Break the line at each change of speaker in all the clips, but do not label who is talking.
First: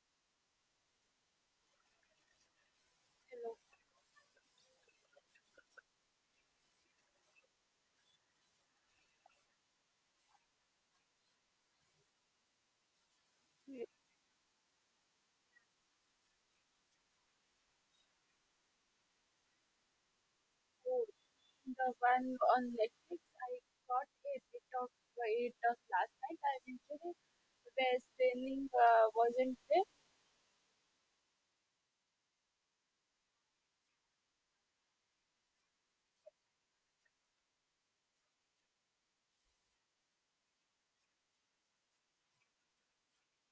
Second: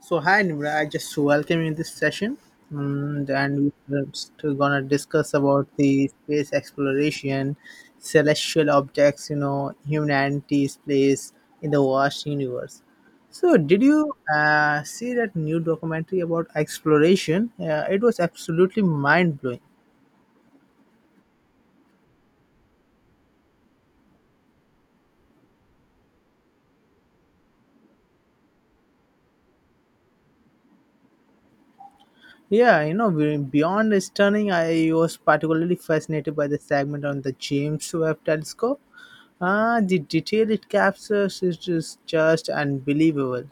So hi Nimra, I just welcome you in this session, and,
Hello.
and we're still gonna discuss about the space exploration, celestial objects, you know, humanity's place in the vast universe. So did
Hey,
you see that new documentary about exploration? It was absolutely mind blowing.
oh, the one on Netflix. I got a bit of it of last night. I eventually where training wasn't there.
Yeah, you know, beyond stunning, I was particularly fascinated by the segment on the James Webb Telescope. Ah, the detail it captures is just unbelievable.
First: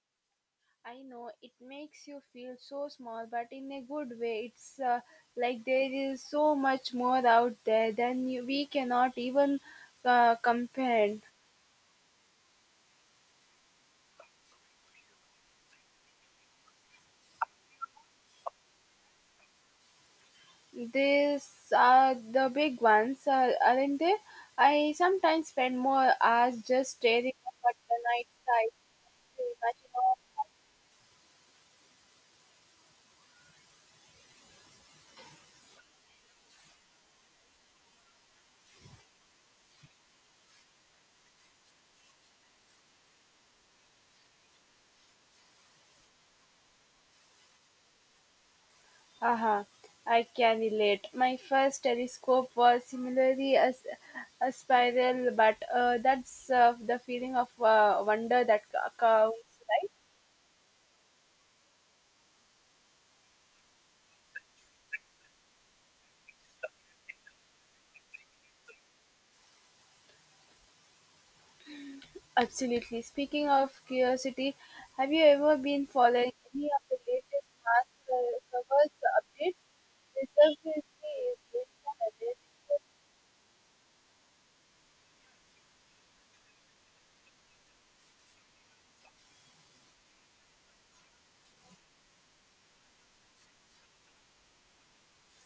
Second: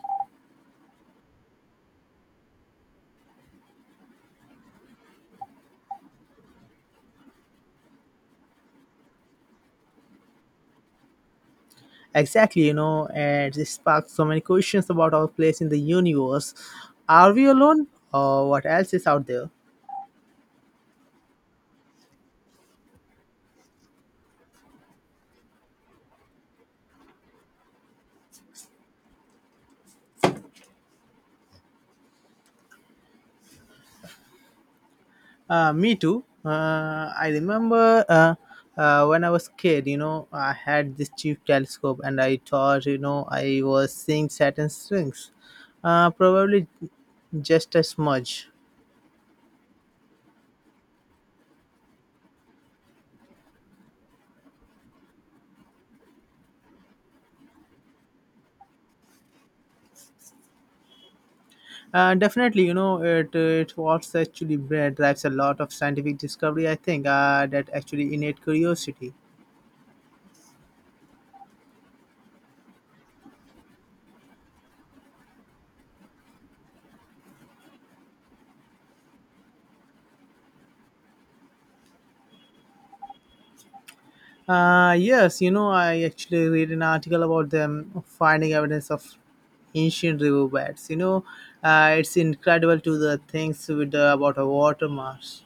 I know it makes you feel so small, but in a good way. It's like there is so much more out there than you, we cannot even comprehend.
Exactly, you know, and it sparks so many questions about our place in the universe. Are we alone, or what else is out there?
These are the big ones, aren't they? I sometimes spend more hours just staring up at the night sky to imagine all.
Me too. I remember when I was kid, you know, I had this cheap telescope and I thought, you know, I was seeing Saturn's rings. Probably just a smudge.
Aha! I can relate. My first telescope was similarly a, a spiral, but that's the feeling of wonder that counts.
Definitely, you know, it was actually bred drives a lot of scientific discovery, I think, that actually innate curiosity.
Absolutely. Speaking of curiosity, have you ever been following any of the latest Mars servers updates? The service is based on amazing.
Yes, you know, I actually read an article about them finding evidence of ancient river beds. You know, it's incredible to the things with about a water mass.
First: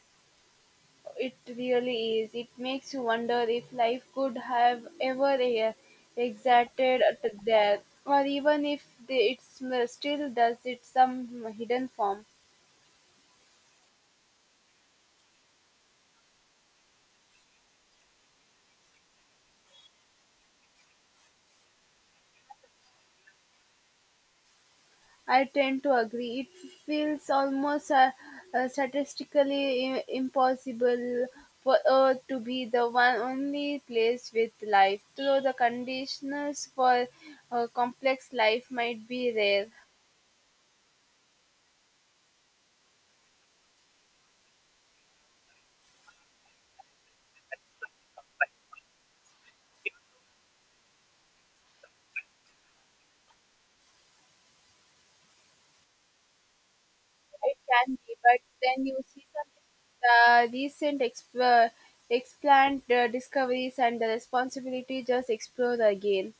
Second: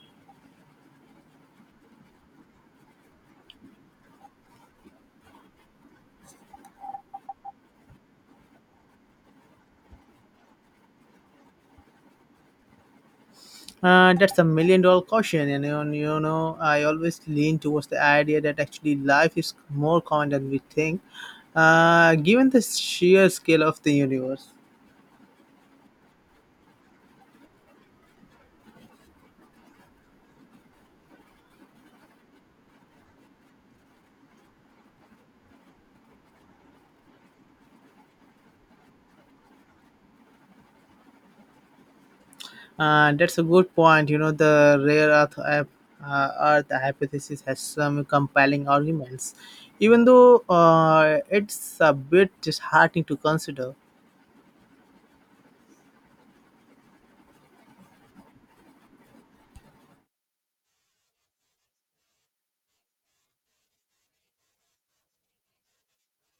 It really is. It makes you wonder if life could have ever existed at there, or even if it still does it some hidden form.
That's a million dollar question, and you know, I always lean towards the idea that actually life is more common than we think, given the sheer scale of the universe.
I tend to agree. It feels almost statistically impossible for Earth to be the one only place with life, though the conditions for complex life might be rare.
That's a good point. You know, the rare earth, uh, earth hypothesis has some compelling arguments, even though it's a bit disheartening to consider.
It can be, but then you see some recent explant discoveries and the responsibility just explode again.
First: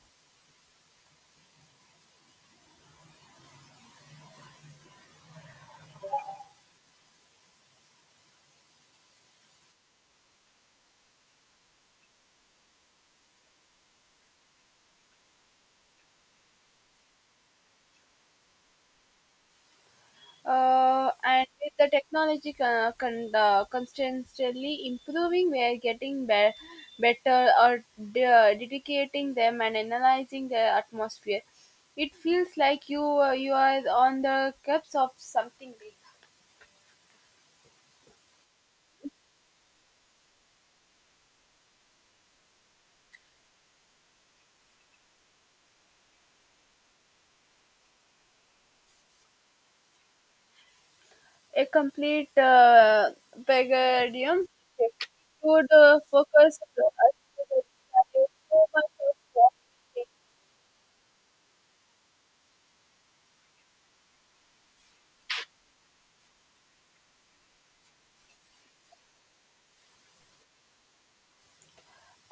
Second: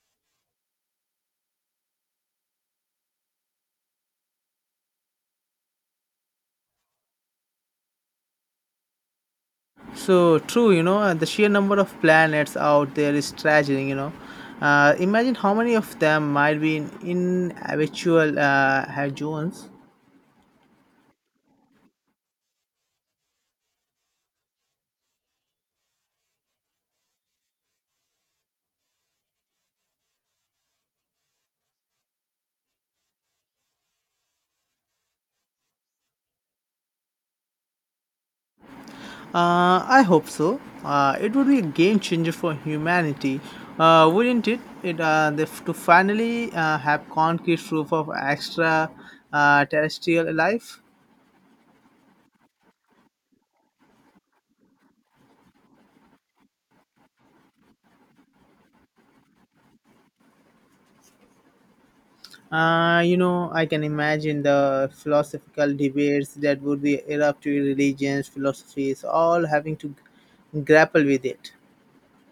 So true, you know, and the sheer number of planets out there is staggering. You know, imagine how many of them might be in habitual hydrogens.
And with the technology constantly improving, we are getting better or dedicating them and analyzing the atmosphere. It feels like you you are on the cups of something big.
I hope so. It would be a game changer for humanity, wouldn't it? To finally have concrete proof of extra terrestrial life.
A complete vegetarian shift would focus us to the value so much of quality,
You know, I can imagine the philosophical debates that would be erupt to religions, philosophies, all having to grapple with it.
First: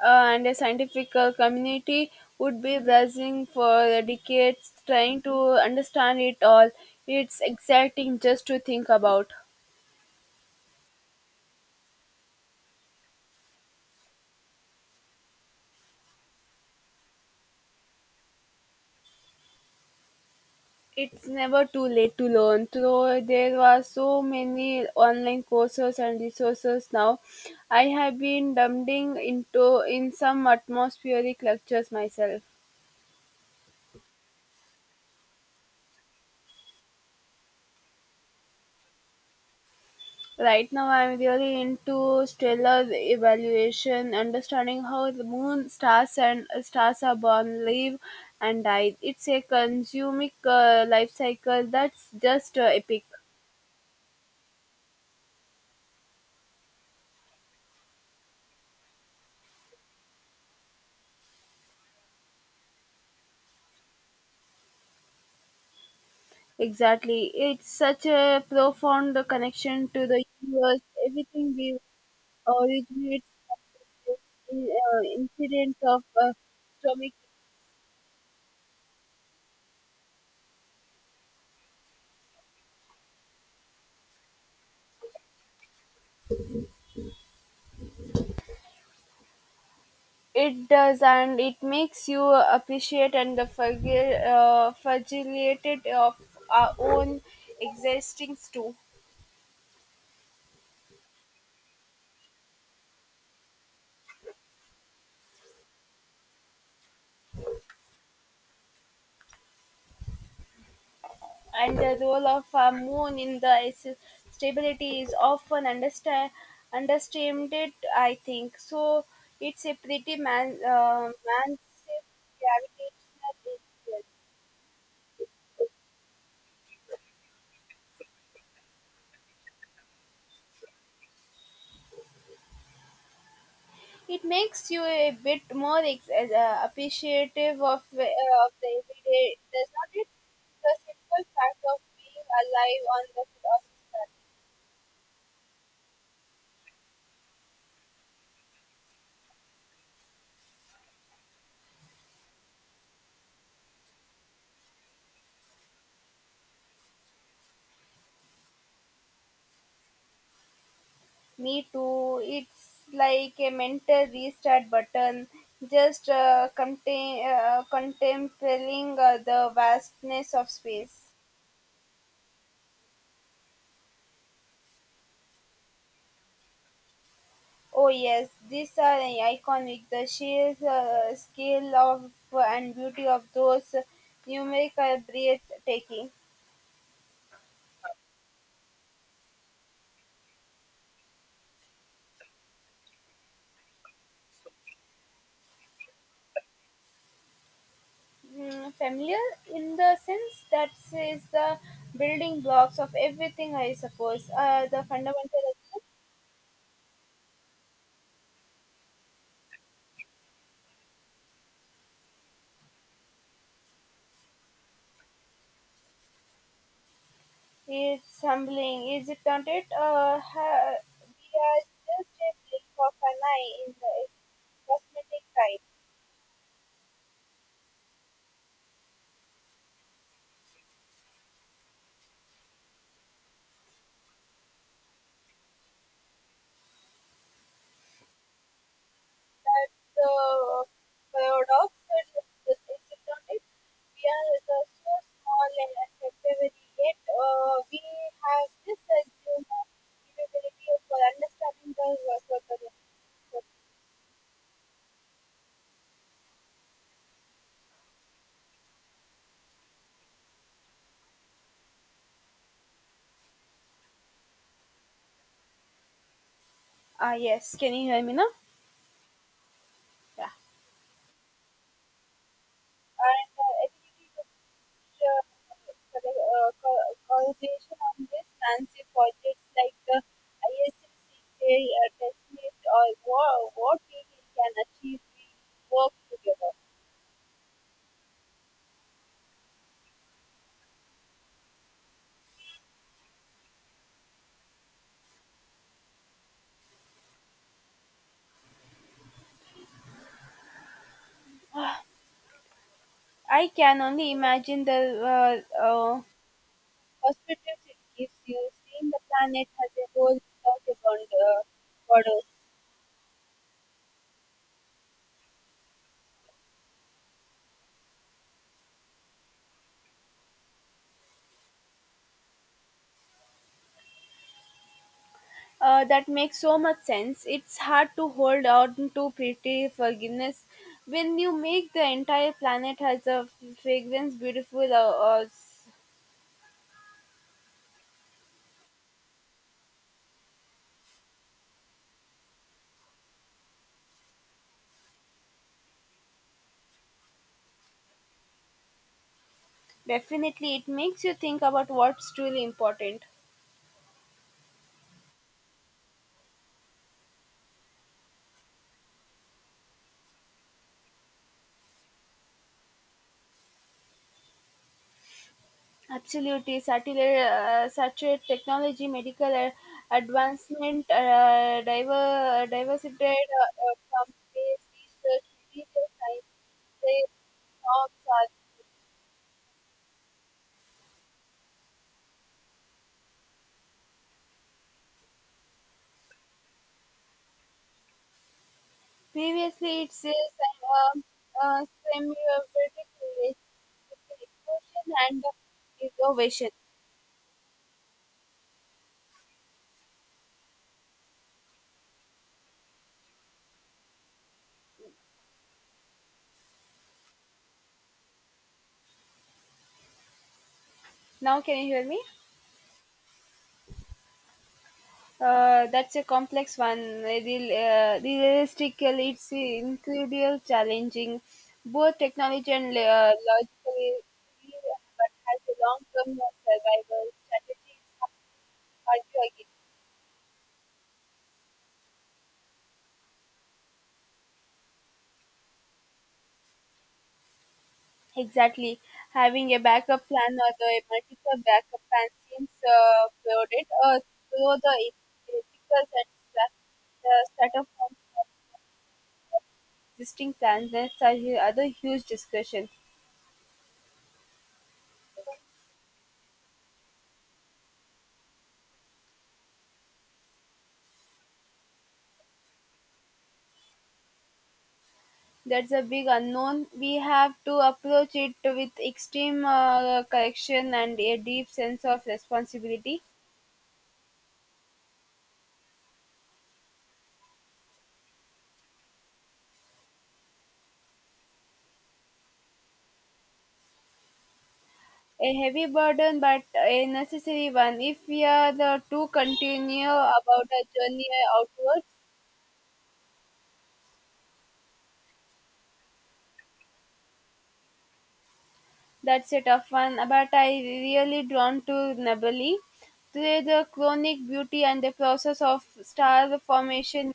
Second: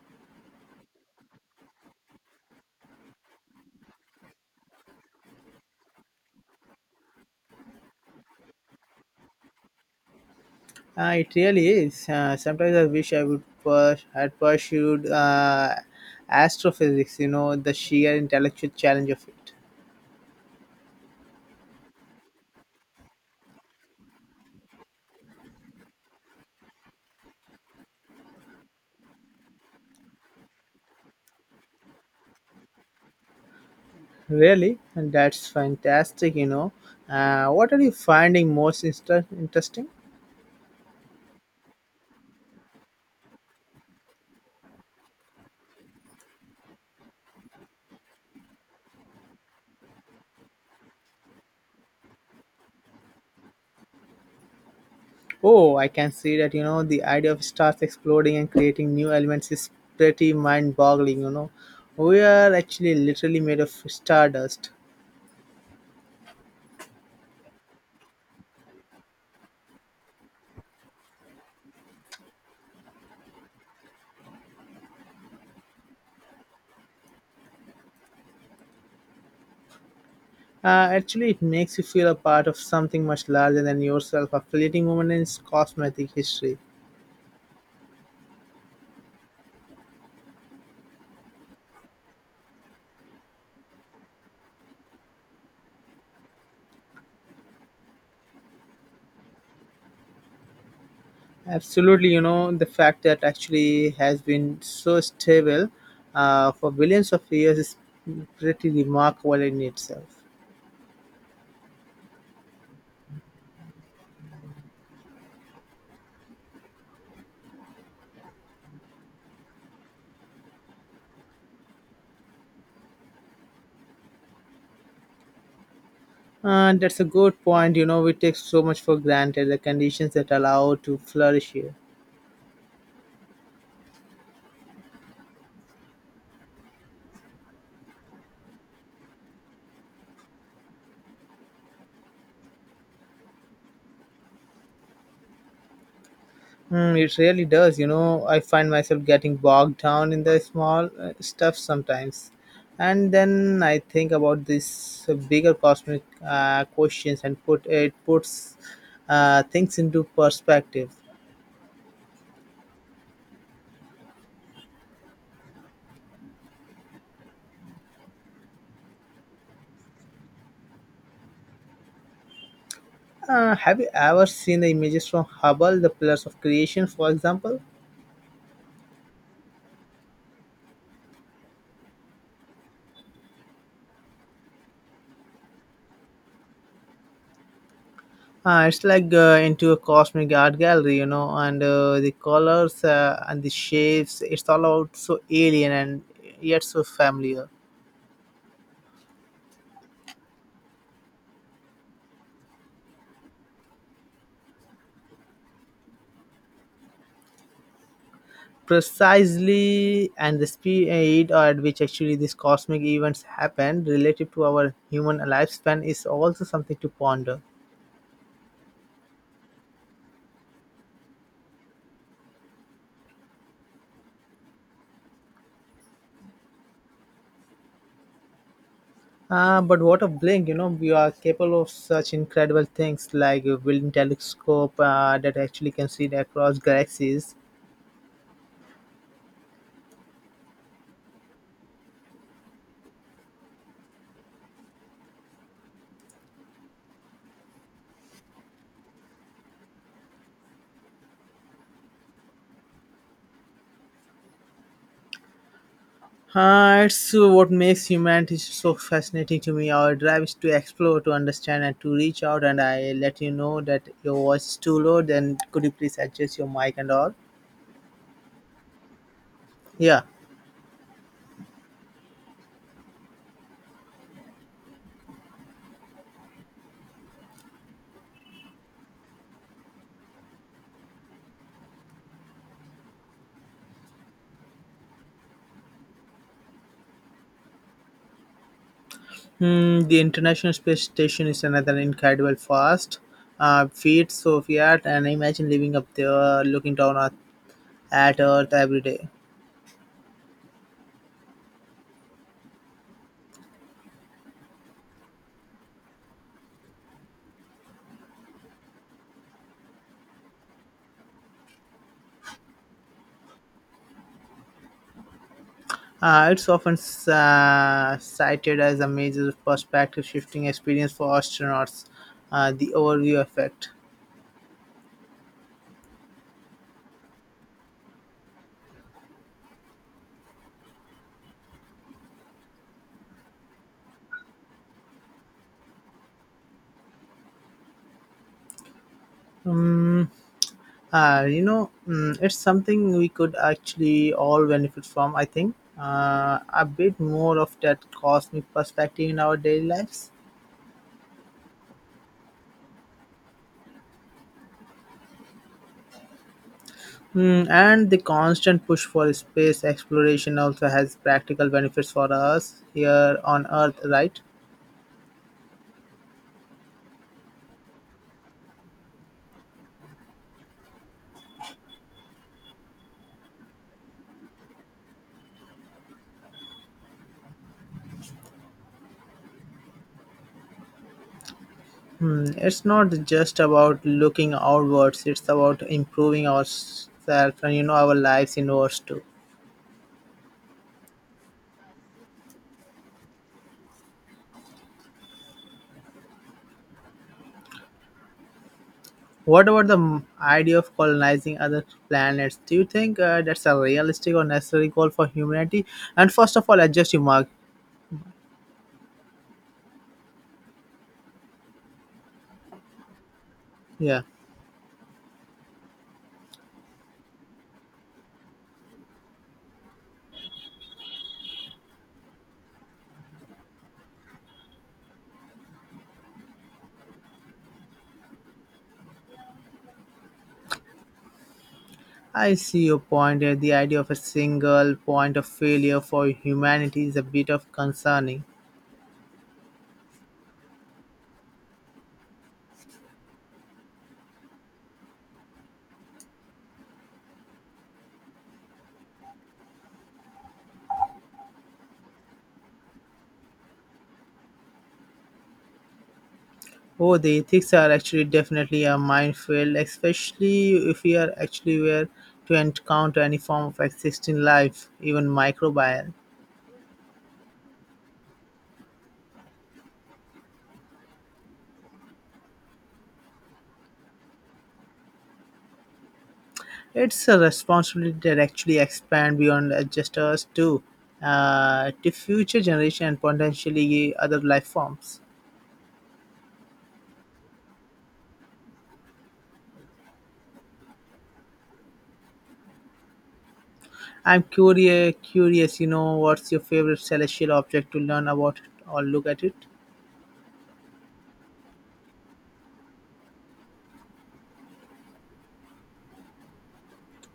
and a scientific community would be browsing for decades trying to understand it all. It's exciting just to think about.
It really is. Sometimes I wish I would had pursued astrophysics. You know, the sheer intellectual challenge of it.
It's never too late to learn. Though there are so many online courses and resources now, I have been dumping into in some atmospheric lectures myself.
Really? And that's fantastic, you know. What are you finding most insta interesting?
Right now, I'm really into stellar evaluation, understanding how the moon, stars, and stars are born, live, and die. It's a consuming life cycle that's just epic.
Oh, I can see that, you know, the idea of stars exploding and creating new elements is pretty mind boggling, you know. We are actually literally made of stardust.
Exactly. It's such a profound connection to the universe. Everything we originates from in, incident of stomach.
Actually, it makes you feel a part of something much larger than yourself, a fleeting moment in its cosmetic history.
It does, and it makes you appreciate and the fragile, fragility of our own existence too.
Absolutely, you know, the fact that actually has been so stable for billions of years is pretty remarkable in itself.
And the role of a moon in the stability is often understated, I think. So it's a pretty massive gravitational influence.
And that's a good point, you know, we take so much for granted the conditions that allow to flourish here.
It makes you a bit more appreciative uh, of the everyday, does not it? The simple fact of being alive on the planet.
Mm, it really does, you know, I find myself getting bogged down in the small stuff sometimes. And then I think about this bigger cosmic questions and puts things into perspective.
Me too. It's like a mental restart button. Just contemplating the vastness of space.
Have you ever seen the images from Hubble, the Pillars of Creation, for example?
Oh, yes, these are iconic. The sheer scale of and beauty of those numeric are breathtaking.
It's like into a cosmic art gallery, you know, and the colors and the shapes, it's all out so alien and yet so familiar.
Mm, familiar in the sense that is the building blocks of everything, I suppose. The fundamental.
Precisely, and the speed at which actually these cosmic events happen relative to our human lifespan is also something to ponder.
Is humbling, isn't it? We are just a blink of an eye in the cosmetic time.
But what a blink, you know, we are capable of such incredible things like a building telescope that actually can see across galaxies.
That's the paradox, is not? It? We are the so small and temporary yet we have this assumed capability for understanding the world.
It's what makes humanity so fascinating to me. Our drive is to explore, to understand, and to reach out. And I let you know that your voice is too low, then could you please adjust your mic and all?
Ah, yes. Can you hear me now?
Yeah.
Yeah. And the ability to uh, correlation on this fancy projects like the ISCCJ testnet or what we can achieve we work together.
Hmm, the International Space Station is another incredible fast feat, so fiat, and imagine living up there looking down at Earth every day.
I can only imagine the uh, uh, perspectives it gives you seeing the planet as a whole without a border.
It's often cited as a major perspective shifting experience for astronauts, the overview effect.
That makes so much sense. It's hard to hold on to pretty forgiveness when you make the entire planet has a fragrance beautiful.
Um, you know, mm, it's something we could actually all benefit from, I think. A bit more of that cosmic perspective in our daily lives.
Definitely, it makes you think about what's truly important.
Mm, and the constant push for space exploration also has practical benefits for us here on Earth, right?
Absolutely, satellite, such a technology, medical advancement, diversified from space research, religious science, they-
Hmm, it's not just about looking outwards, it's about improving ourselves and you know our lives inwards too.
Previously, it says I have a semi-vertic relation and the ovation.
What about the idea of colonizing other planets? Do you think that's a realistic or necessary goal for humanity? And first of all, adjust your mark.
Now, can you hear me?
Yeah,
That's a complex one. Realistically, it's incredibly challenging, both technology and logically, but has a long-term survival strategies argue again.
I see your point here. The idea of a single point of failure for humanity is a bit of concerning.
Exactly. Having a backup plan or the multiple backup plans seems crowded, though the ethical set- the set of existing plans that's a other huge discussion.
Oh, the ethics are actually definitely a minefield, especially if we are actually were to encounter any form of existing life, even
That's a
microbial.
big unknown. We have to approach it with extreme correction and a deep sense of responsibility.
It's a responsibility that actually expand beyond just us too, to future generation and potentially other life forms.
A heavy burden, but a necessary one if we are the to continue about our journey outward.
I'm curious, you know, what's your favorite celestial object to learn about or look at
That's
it?
a tough one, but I really drawn to Nebulae. Through the chronic beauty and the process of star formation,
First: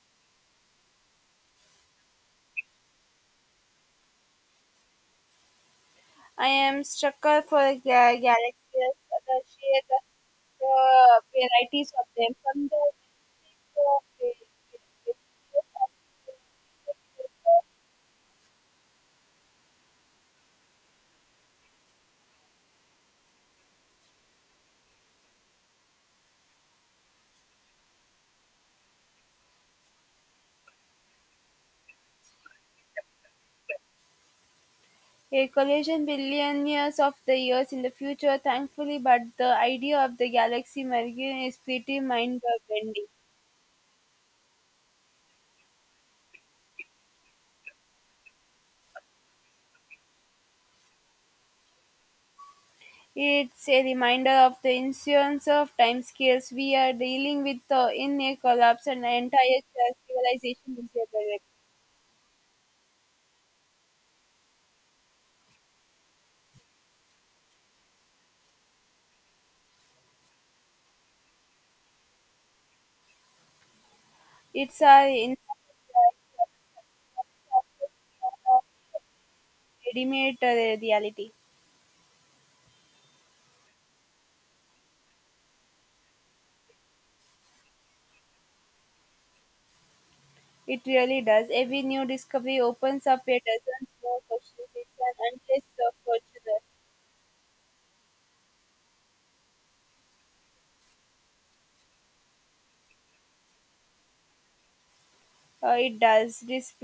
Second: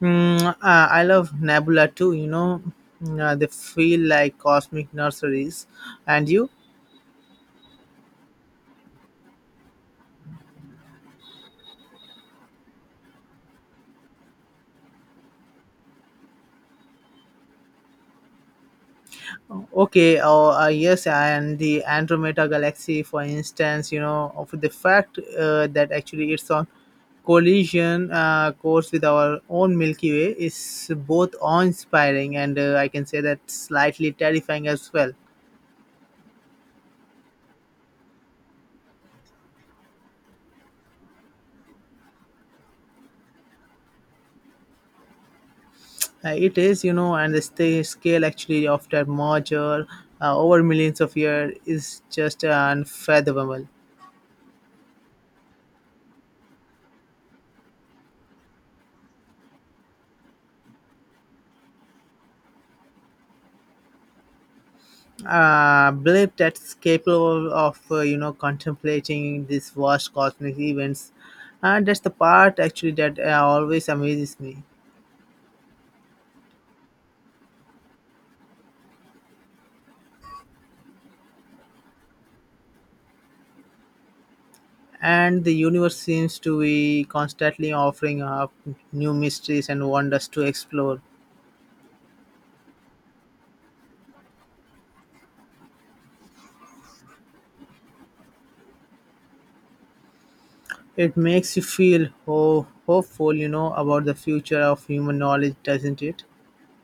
Mm, I love Nebula too, you know. Mm, they feel like cosmic nurseries. And
I
you?
am struck for the galaxies, the sheer the, the varieties of them, from the
Okay, yes, and the Andromeda Galaxy, for instance, you know, of the fact that actually it's on collision course with our own Milky Way is both awe inspiring and I can say that slightly terrifying as well.
a collision billion years of the years in the future, thankfully, but the idea of the galaxy merging is pretty mind-bending.
It is, you know, and the scale actually of that merger over millions of years is just unfathomable.
It's a reminder of the insurance of timescales we are dealing with in a collapse and entire civilization is a direct.
Believe that's capable of, you know, contemplating these vast cosmic events. And that's the part actually that always amazes me.
It's our readymade reality.
And the universe seems to be constantly offering up new mysteries and wonders to
It
explore.
really does. Every new discovery opens up a dozen more questions. It's an endless fortune.
It makes you feel hopeful, you know, about the future of human knowledge,
It
doesn't it?
does. This